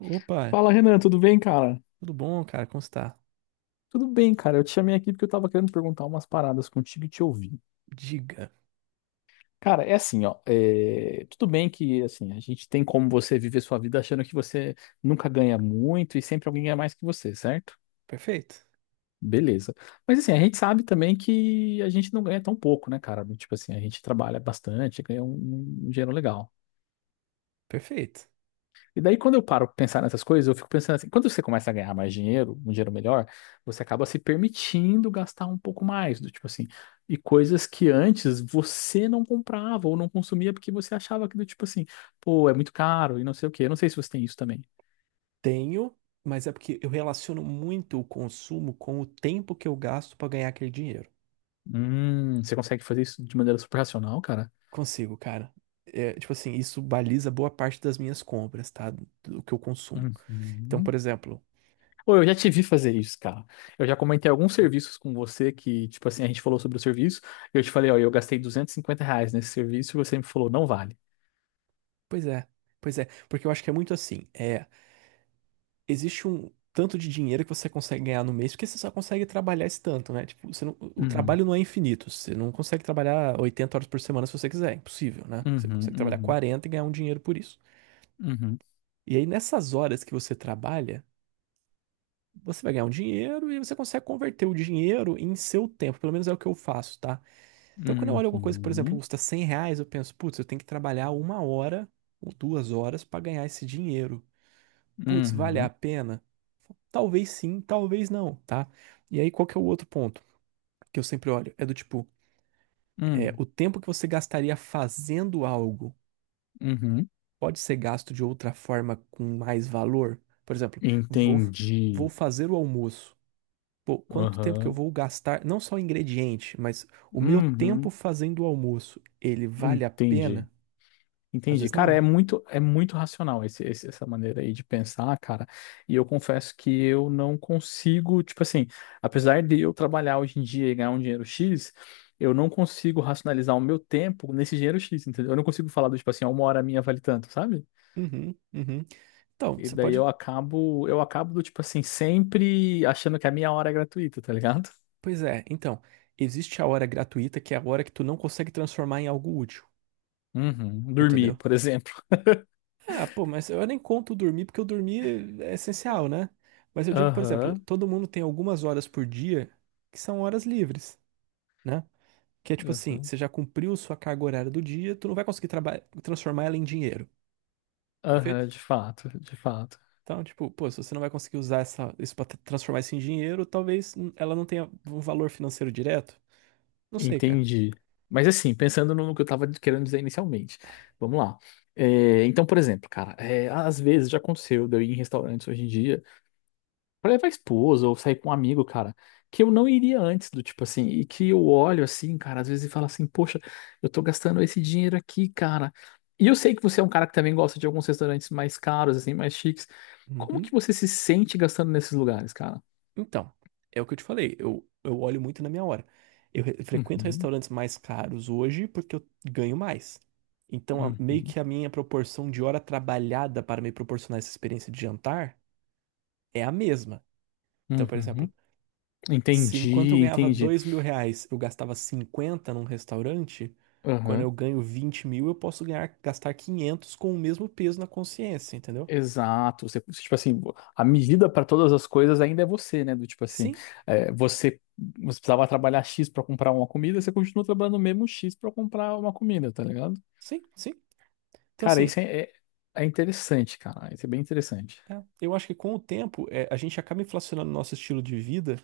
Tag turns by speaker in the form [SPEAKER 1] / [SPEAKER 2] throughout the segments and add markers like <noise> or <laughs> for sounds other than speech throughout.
[SPEAKER 1] Opa,
[SPEAKER 2] Fala, Renan, tudo bem, cara?
[SPEAKER 1] tudo bom, cara? Como está?
[SPEAKER 2] Tudo bem, cara. Eu te chamei aqui porque eu tava querendo perguntar umas paradas contigo e te ouvir.
[SPEAKER 1] Diga.
[SPEAKER 2] Cara, é assim, ó. Tudo bem que, assim, a gente tem como você viver sua vida achando que você nunca ganha muito e sempre alguém ganha mais que você, certo?
[SPEAKER 1] Perfeito.
[SPEAKER 2] Beleza. Mas, assim, a gente sabe também que a gente não ganha tão pouco, né, cara? Tipo assim, a gente trabalha bastante, ganha um dinheiro legal.
[SPEAKER 1] Perfeito.
[SPEAKER 2] E daí, quando eu paro pra pensar nessas coisas, eu fico pensando assim, quando você começa a ganhar mais dinheiro, um dinheiro melhor, você acaba se permitindo gastar um pouco mais, do tipo assim, e coisas que antes você não comprava ou não consumia porque você achava que do tipo assim, pô, é muito caro e não sei o quê. Eu não sei se você tem isso também.
[SPEAKER 1] Tenho, mas é porque eu relaciono muito o consumo com o tempo que eu gasto para ganhar aquele dinheiro.
[SPEAKER 2] Você consegue fazer isso de maneira super racional, cara?
[SPEAKER 1] Consigo, cara. É, tipo assim, isso baliza boa parte das minhas compras, tá? Do que eu consumo. Então, por
[SPEAKER 2] Uhum.
[SPEAKER 1] exemplo,
[SPEAKER 2] Ou eu já te vi fazer isso, cara. Eu já comentei alguns serviços com você que, tipo assim, a gente falou sobre o serviço, eu te falei, ó, eu gastei R$ 250 nesse serviço e você me falou, não vale.
[SPEAKER 1] pois é, pois é, porque eu acho que é muito assim. É. Existe um tanto de dinheiro que você consegue ganhar no mês, porque você só consegue trabalhar esse tanto, né? Tipo, você não- o
[SPEAKER 2] Uhum.
[SPEAKER 1] trabalho não é infinito. Você não consegue trabalhar 80 horas por semana se você quiser, é impossível, né? Você
[SPEAKER 2] Uhum,
[SPEAKER 1] consegue trabalhar
[SPEAKER 2] uhum,
[SPEAKER 1] 40 e ganhar um dinheiro por isso.
[SPEAKER 2] uhum,
[SPEAKER 1] E aí, nessas horas que você trabalha, você vai ganhar um dinheiro e você consegue converter o dinheiro em seu tempo. Pelo menos é o que eu faço, tá? Então, quando eu olho alguma coisa que, por exemplo,
[SPEAKER 2] uhum,
[SPEAKER 1] custa R$ 100, eu penso, putz, eu tenho que trabalhar uma hora ou duas horas para ganhar esse dinheiro. Putz, vale a
[SPEAKER 2] uhum,
[SPEAKER 1] pena? Talvez sim, talvez não, tá? E aí, qual que é o outro ponto que eu sempre olho? É do tipo, é,
[SPEAKER 2] uhum,
[SPEAKER 1] o tempo que você gastaria fazendo algo
[SPEAKER 2] uhum.
[SPEAKER 1] pode ser gasto de outra forma com mais valor? Por exemplo, vou, vou
[SPEAKER 2] Entendi.
[SPEAKER 1] fazer o almoço. Pô, quanto tempo que eu
[SPEAKER 2] Aham.
[SPEAKER 1] vou gastar, não só o ingrediente, mas o meu tempo
[SPEAKER 2] Uhum.
[SPEAKER 1] fazendo o almoço, ele vale a
[SPEAKER 2] Entendi.
[SPEAKER 1] pena? Às
[SPEAKER 2] Entendi.
[SPEAKER 1] vezes
[SPEAKER 2] Cara,
[SPEAKER 1] não.
[SPEAKER 2] é muito racional essa maneira aí de pensar, cara. E eu confesso que eu não consigo, tipo assim, apesar de eu trabalhar hoje em dia e ganhar um dinheiro X, eu não consigo racionalizar o meu tempo nesse dinheiro X, entendeu? Eu não consigo falar do tipo assim, ó, uma hora minha vale tanto, sabe?
[SPEAKER 1] Uhum, uhum. Então,
[SPEAKER 2] E
[SPEAKER 1] você
[SPEAKER 2] daí
[SPEAKER 1] pode.
[SPEAKER 2] eu acabo do tipo assim, sempre achando que a minha hora é gratuita, tá ligado?
[SPEAKER 1] Pois é, então, existe a hora gratuita, que é a hora que tu não consegue transformar em algo útil,
[SPEAKER 2] Uhum. Dormir,
[SPEAKER 1] entendeu?
[SPEAKER 2] por exemplo.
[SPEAKER 1] Ah, pô, mas eu nem conto dormir, porque o dormir é essencial, né? Mas eu digo, por exemplo,
[SPEAKER 2] Aham,
[SPEAKER 1] todo mundo tem algumas horas por dia que são horas livres, né? Que é tipo assim,
[SPEAKER 2] aham,
[SPEAKER 1] você já cumpriu sua carga horária do dia, tu não vai conseguir transformar ela em dinheiro, perfeito?
[SPEAKER 2] aham, de fato, de fato.
[SPEAKER 1] Então, tipo, pô, se você não vai conseguir usar essa, isso pra transformar isso em dinheiro, talvez ela não tenha um valor financeiro direto. Não sei, cara.
[SPEAKER 2] Entendi. Mas assim, pensando no que eu tava querendo dizer inicialmente, vamos lá. Então, por exemplo, cara, às vezes já aconteceu de eu ir em restaurantes hoje em dia pra levar a esposa ou sair com um amigo, cara, que eu não iria antes do tipo assim, e que eu olho assim, cara, às vezes e falo assim, poxa, eu tô gastando esse dinheiro aqui, cara. E eu sei que você é um cara que também gosta de alguns restaurantes mais caros, assim, mais chiques. Como que
[SPEAKER 1] Uhum.
[SPEAKER 2] você se sente gastando nesses lugares, cara?
[SPEAKER 1] Então, é o que eu te falei, eu olho muito na minha hora. Eu frequento
[SPEAKER 2] Uhum,
[SPEAKER 1] restaurantes mais caros hoje porque eu ganho mais. Então, meio
[SPEAKER 2] uhum,
[SPEAKER 1] que a minha proporção de hora trabalhada para me proporcionar essa experiência de jantar é a mesma. Então, por
[SPEAKER 2] uhum.
[SPEAKER 1] exemplo, se enquanto eu
[SPEAKER 2] Entendi,
[SPEAKER 1] ganhava
[SPEAKER 2] entendi.
[SPEAKER 1] R$ 2.000, eu gastava 50 num restaurante, quando eu ganho 20 mil, eu posso ganhar, gastar 500 com o mesmo peso na consciência, entendeu?
[SPEAKER 2] Exato, você, tipo assim, a medida para todas as coisas ainda é você, né? Do tipo assim,
[SPEAKER 1] Sim,
[SPEAKER 2] é, você, você precisava trabalhar X para comprar uma comida, você continua trabalhando o mesmo X para comprar uma comida, tá ligado?
[SPEAKER 1] sim, sim. Então,
[SPEAKER 2] Cara,
[SPEAKER 1] assim,
[SPEAKER 2] isso é interessante, cara. Isso é bem interessante.
[SPEAKER 1] é, eu acho que com o tempo é, a gente acaba inflacionando o nosso estilo de vida,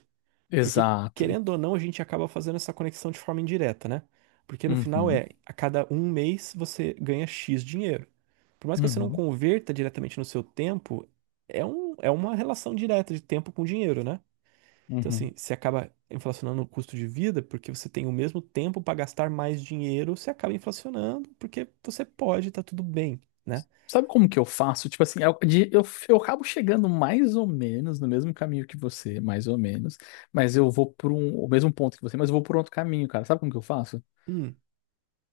[SPEAKER 1] porque
[SPEAKER 2] Exato.
[SPEAKER 1] querendo ou não, a gente acaba fazendo essa conexão de forma indireta, né? Porque no final
[SPEAKER 2] Uhum,
[SPEAKER 1] é, a cada um mês você ganha X dinheiro. Por mais que você não
[SPEAKER 2] uhum,
[SPEAKER 1] converta diretamente no seu tempo, é uma relação direta de tempo com dinheiro, né? Então,
[SPEAKER 2] uhum.
[SPEAKER 1] assim, você acaba inflacionando o custo de vida porque você tem o mesmo tempo para gastar mais dinheiro, você acaba inflacionando porque você pode, tá tudo bem, né?
[SPEAKER 2] Sabe como que eu faço? Tipo assim, eu acabo chegando mais ou menos no mesmo caminho que você, mais ou menos, mas eu vou por um, o mesmo ponto que você, mas eu vou por outro caminho, cara. Sabe como que eu faço?
[SPEAKER 1] Hum,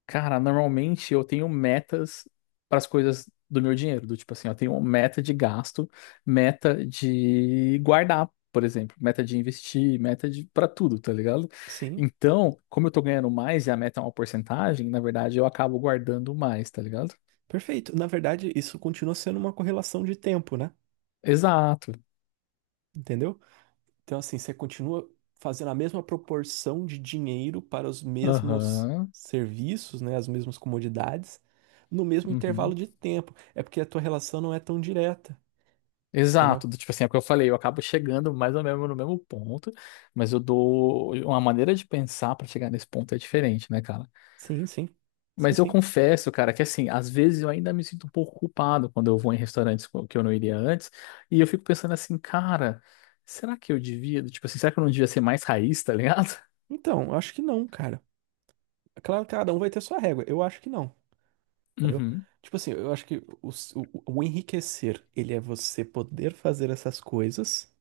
[SPEAKER 2] Cara, normalmente eu tenho metas para as coisas do meu dinheiro, do tipo assim, eu tenho uma meta de gasto, meta de guardar, por exemplo, meta de investir, meta de para tudo, tá ligado?
[SPEAKER 1] sim.
[SPEAKER 2] Então, como eu tô ganhando mais e a meta é uma porcentagem, na verdade eu acabo guardando mais, tá ligado?
[SPEAKER 1] Perfeito. Na verdade, isso continua sendo uma correlação de tempo, né?
[SPEAKER 2] Exato.
[SPEAKER 1] Entendeu? Então, assim, você continua fazendo a mesma proporção de dinheiro para os mesmos
[SPEAKER 2] Aham.
[SPEAKER 1] serviços, né? As mesmas comodidades, no mesmo intervalo
[SPEAKER 2] Uhum.
[SPEAKER 1] de tempo. É porque a tua relação não é tão direta, entendeu?
[SPEAKER 2] Exato, do tipo assim, é o que eu falei, eu acabo chegando mais ou menos no mesmo ponto, mas eu dou uma maneira de pensar para chegar nesse ponto é diferente, né, cara?
[SPEAKER 1] Sim, sim. Sim,
[SPEAKER 2] Mas eu
[SPEAKER 1] sim.
[SPEAKER 2] confesso, cara, que assim, às vezes eu ainda me sinto um pouco culpado quando eu vou em restaurantes que eu não iria antes, e eu fico pensando assim, cara, será que eu devia, tipo assim, será que eu não devia ser mais raiz, tá ligado?
[SPEAKER 1] Então, eu acho que não, cara. É claro que cada um vai ter sua régua. Eu acho que não, entendeu?
[SPEAKER 2] Uhum,
[SPEAKER 1] Tipo assim, eu acho que o, o enriquecer, ele é você poder fazer essas coisas,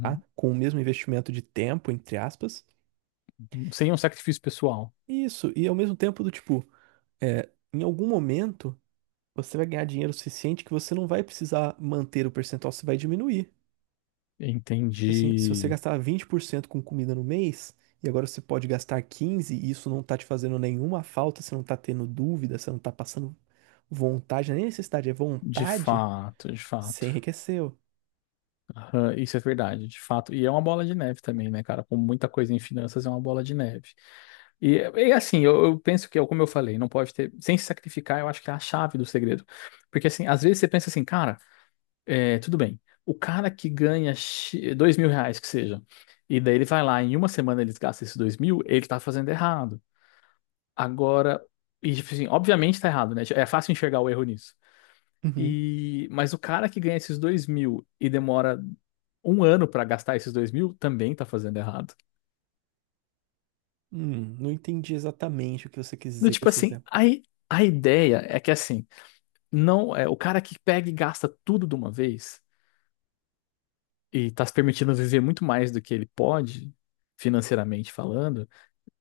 [SPEAKER 1] tá? Com o mesmo investimento de tempo, entre aspas.
[SPEAKER 2] Sem um sacrifício pessoal.
[SPEAKER 1] Isso, e ao mesmo tempo do tipo, é, em algum momento você vai ganhar dinheiro suficiente que você não vai precisar manter o percentual, você vai diminuir. Tipo assim, se você
[SPEAKER 2] Entendi.
[SPEAKER 1] gastar 20% com comida no mês, e agora você pode gastar 15%, e isso não tá te fazendo nenhuma falta, você não tá tendo dúvida, você não tá passando vontade, nem necessidade, é
[SPEAKER 2] De
[SPEAKER 1] vontade,
[SPEAKER 2] fato, de
[SPEAKER 1] você
[SPEAKER 2] fato.
[SPEAKER 1] enriqueceu.
[SPEAKER 2] Aham, isso é verdade, de fato. E é uma bola de neve também, né, cara? Como muita coisa em finanças, é uma bola de neve. E assim, eu penso que, é como eu falei, não pode ter. Sem se sacrificar, eu acho que é a chave do segredo. Porque, assim, às vezes você pensa assim, cara, é, tudo bem. O cara que ganha R$ 2.000, que seja, e daí ele vai lá, em uma semana ele gasta esses 2.000, ele tá fazendo errado. Agora, e, tipo assim, obviamente tá errado, né? É fácil enxergar o erro nisso.
[SPEAKER 1] Uhum.
[SPEAKER 2] Mas o cara que ganha esses 2.000 e demora um ano pra gastar esses 2.000 também tá fazendo errado.
[SPEAKER 1] Não entendi exatamente o que você quis
[SPEAKER 2] Do
[SPEAKER 1] dizer com
[SPEAKER 2] tipo
[SPEAKER 1] esse
[SPEAKER 2] assim,
[SPEAKER 1] exemplo.
[SPEAKER 2] a ideia é que assim, não é o cara que pega e gasta tudo de uma vez e tá se permitindo viver muito mais do que ele pode, financeiramente falando.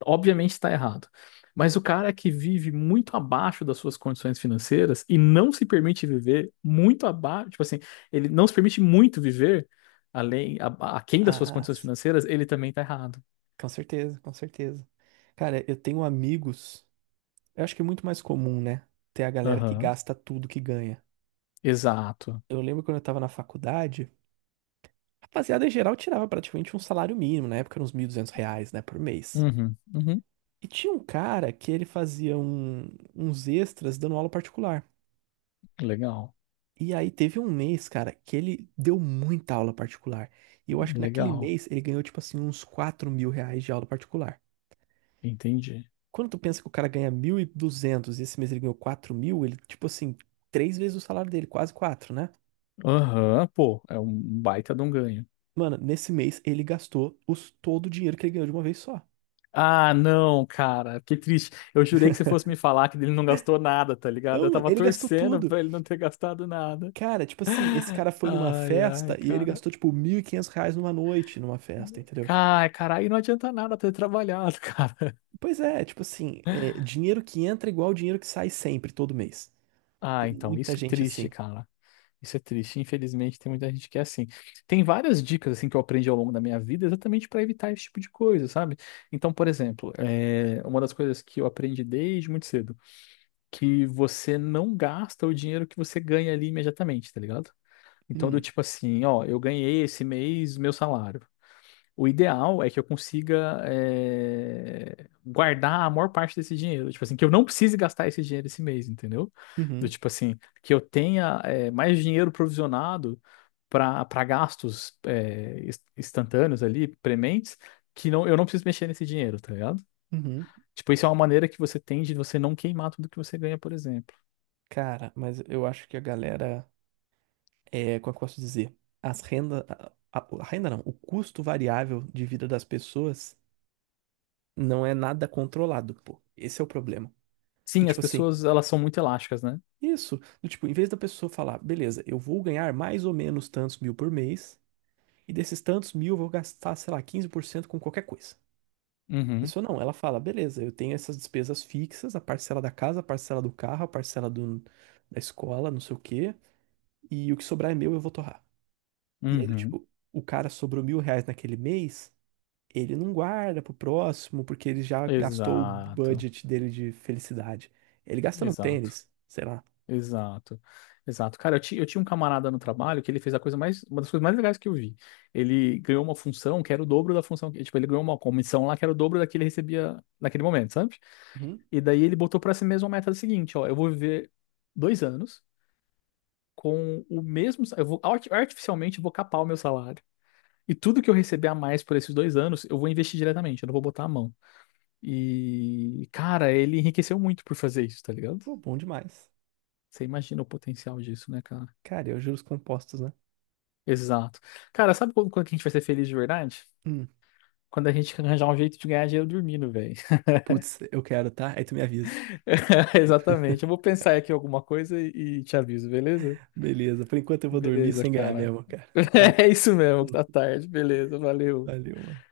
[SPEAKER 2] Obviamente está errado. Mas o cara que vive muito abaixo das suas condições financeiras e não se permite viver muito abaixo, tipo assim, ele não se permite muito viver a- aquém das
[SPEAKER 1] Ah,
[SPEAKER 2] suas
[SPEAKER 1] ah,
[SPEAKER 2] condições financeiras, ele também está errado.
[SPEAKER 1] com certeza, com certeza. Cara, eu tenho amigos. Eu acho que é muito mais comum, né? Ter a galera que
[SPEAKER 2] Aham.
[SPEAKER 1] gasta tudo que ganha.
[SPEAKER 2] Exato.
[SPEAKER 1] Eu lembro quando eu tava na faculdade, a rapaziada em geral tirava praticamente um salário mínimo, na época era uns R$ 1.200, né, por mês.
[SPEAKER 2] Uhum, uhum.
[SPEAKER 1] E tinha um cara que ele fazia uns extras dando aula particular.
[SPEAKER 2] Legal,
[SPEAKER 1] E aí teve um mês, cara, que ele deu muita aula particular. E eu acho que naquele
[SPEAKER 2] legal.
[SPEAKER 1] mês ele ganhou, tipo assim, uns R$ 4.000 de aula particular.
[SPEAKER 2] Entendi.
[SPEAKER 1] Quando tu pensa que o cara ganha 1.200 e esse mês ele ganhou 4.000 ele, tipo assim, três vezes o salário dele, quase quatro, né?
[SPEAKER 2] Aham, pô, é um baita de um ganho.
[SPEAKER 1] Mano, nesse mês ele gastou os, todo o dinheiro que ele ganhou de uma vez só.
[SPEAKER 2] Ah, não, cara, que triste. Eu jurei que você fosse me falar que ele não gastou nada, tá ligado? Eu
[SPEAKER 1] Não, mano,
[SPEAKER 2] tava
[SPEAKER 1] ele gastou
[SPEAKER 2] torcendo
[SPEAKER 1] tudo.
[SPEAKER 2] pra ele não ter gastado nada.
[SPEAKER 1] Cara, tipo assim, esse cara foi numa
[SPEAKER 2] Ai, ai,
[SPEAKER 1] festa e ele
[SPEAKER 2] cara.
[SPEAKER 1] gastou, tipo, R$ 1.500 numa noite numa festa, entendeu?
[SPEAKER 2] Ai, cara, aí não adianta nada ter trabalhado, <laughs> cara.
[SPEAKER 1] Pois é, tipo assim, é, dinheiro que entra é igual dinheiro que sai sempre, todo mês.
[SPEAKER 2] Ah,
[SPEAKER 1] Tem
[SPEAKER 2] então,
[SPEAKER 1] muita
[SPEAKER 2] isso é
[SPEAKER 1] gente
[SPEAKER 2] triste,
[SPEAKER 1] assim.
[SPEAKER 2] cara. Isso é triste. Infelizmente, tem muita gente que é assim. Tem várias dicas assim que eu aprendi ao longo da minha vida exatamente para evitar esse tipo de coisa, sabe? Então, por exemplo, é uma das coisas que eu aprendi desde muito cedo, que você não gasta o dinheiro que você ganha ali imediatamente, tá ligado? Então, do
[SPEAKER 1] Hum,
[SPEAKER 2] tipo assim, ó, eu ganhei esse mês meu salário. O ideal é que eu consiga guardar a maior parte desse dinheiro. Tipo assim, que eu não precise gastar esse dinheiro esse mês, entendeu? Do
[SPEAKER 1] uhum,
[SPEAKER 2] tipo assim, que eu tenha mais dinheiro provisionado para gastos instantâneos ali, prementes, que não, eu não preciso mexer nesse dinheiro, tá ligado?
[SPEAKER 1] uhum.
[SPEAKER 2] Tipo, isso é uma maneira que você tem de você não queimar tudo que você ganha, por exemplo.
[SPEAKER 1] Cara, mas eu acho que a galera. É, como é que eu posso dizer? As renda, a renda não, o custo variável de vida das pessoas não é nada controlado, pô. Esse é o problema. Do
[SPEAKER 2] Sim, as
[SPEAKER 1] tipo assim,
[SPEAKER 2] pessoas, elas são muito elásticas, né?
[SPEAKER 1] isso, do tipo, em vez da pessoa falar, beleza, eu vou ganhar mais ou menos tantos mil por mês, e desses tantos mil eu vou gastar, sei lá, 15% com qualquer coisa. A
[SPEAKER 2] Uhum,
[SPEAKER 1] pessoa não, ela fala, beleza, eu tenho essas despesas fixas, a parcela da casa, a parcela do carro, a parcela do, da escola, não sei o quê, e o que sobrar é meu, eu vou torrar. E aí, do
[SPEAKER 2] uhum.
[SPEAKER 1] tipo, o cara sobrou R$ 1.000 naquele mês, ele não guarda pro próximo, porque ele já gastou o
[SPEAKER 2] Exato,
[SPEAKER 1] budget dele de felicidade. Ele gasta no
[SPEAKER 2] exato.
[SPEAKER 1] tênis, sei lá.
[SPEAKER 2] Exato, exato. Cara, eu tinha um camarada no trabalho que ele fez a coisa mais, uma das coisas mais legais que eu vi. Ele ganhou uma função que era o dobro da função, tipo, ele ganhou uma comissão lá que era o dobro da que ele recebia naquele momento, sabe?
[SPEAKER 1] Uhum.
[SPEAKER 2] E daí ele botou pra si mesmo a meta seguinte, ó, eu vou viver 2 anos com o mesmo, eu vou artificialmente eu vou capar o meu salário. E tudo que eu receber a mais por esses 2 anos, eu vou investir diretamente, eu não vou botar a mão. E, cara, ele enriqueceu muito por fazer isso, tá ligado?
[SPEAKER 1] Pô, bom demais.
[SPEAKER 2] Você imagina o potencial disso, né, cara?
[SPEAKER 1] Cara, eu juros compostos, né?
[SPEAKER 2] Exato. Cara, sabe quando que a gente vai ser feliz de verdade?
[SPEAKER 1] Hum.
[SPEAKER 2] Quando a gente <laughs> arranjar um jeito de ganhar dinheiro dormindo, velho.
[SPEAKER 1] Putz, eu quero, tá? Aí tu me avisa.
[SPEAKER 2] <laughs> Exatamente. Eu vou pensar aqui alguma coisa e te aviso, beleza?
[SPEAKER 1] Beleza, por enquanto eu vou dormir
[SPEAKER 2] Beleza,
[SPEAKER 1] sem ganhar
[SPEAKER 2] cara.
[SPEAKER 1] mesmo, cara.
[SPEAKER 2] <laughs>
[SPEAKER 1] Valeu,
[SPEAKER 2] É isso mesmo,
[SPEAKER 1] hum,
[SPEAKER 2] tá tarde. Beleza, valeu.
[SPEAKER 1] valeu, mano.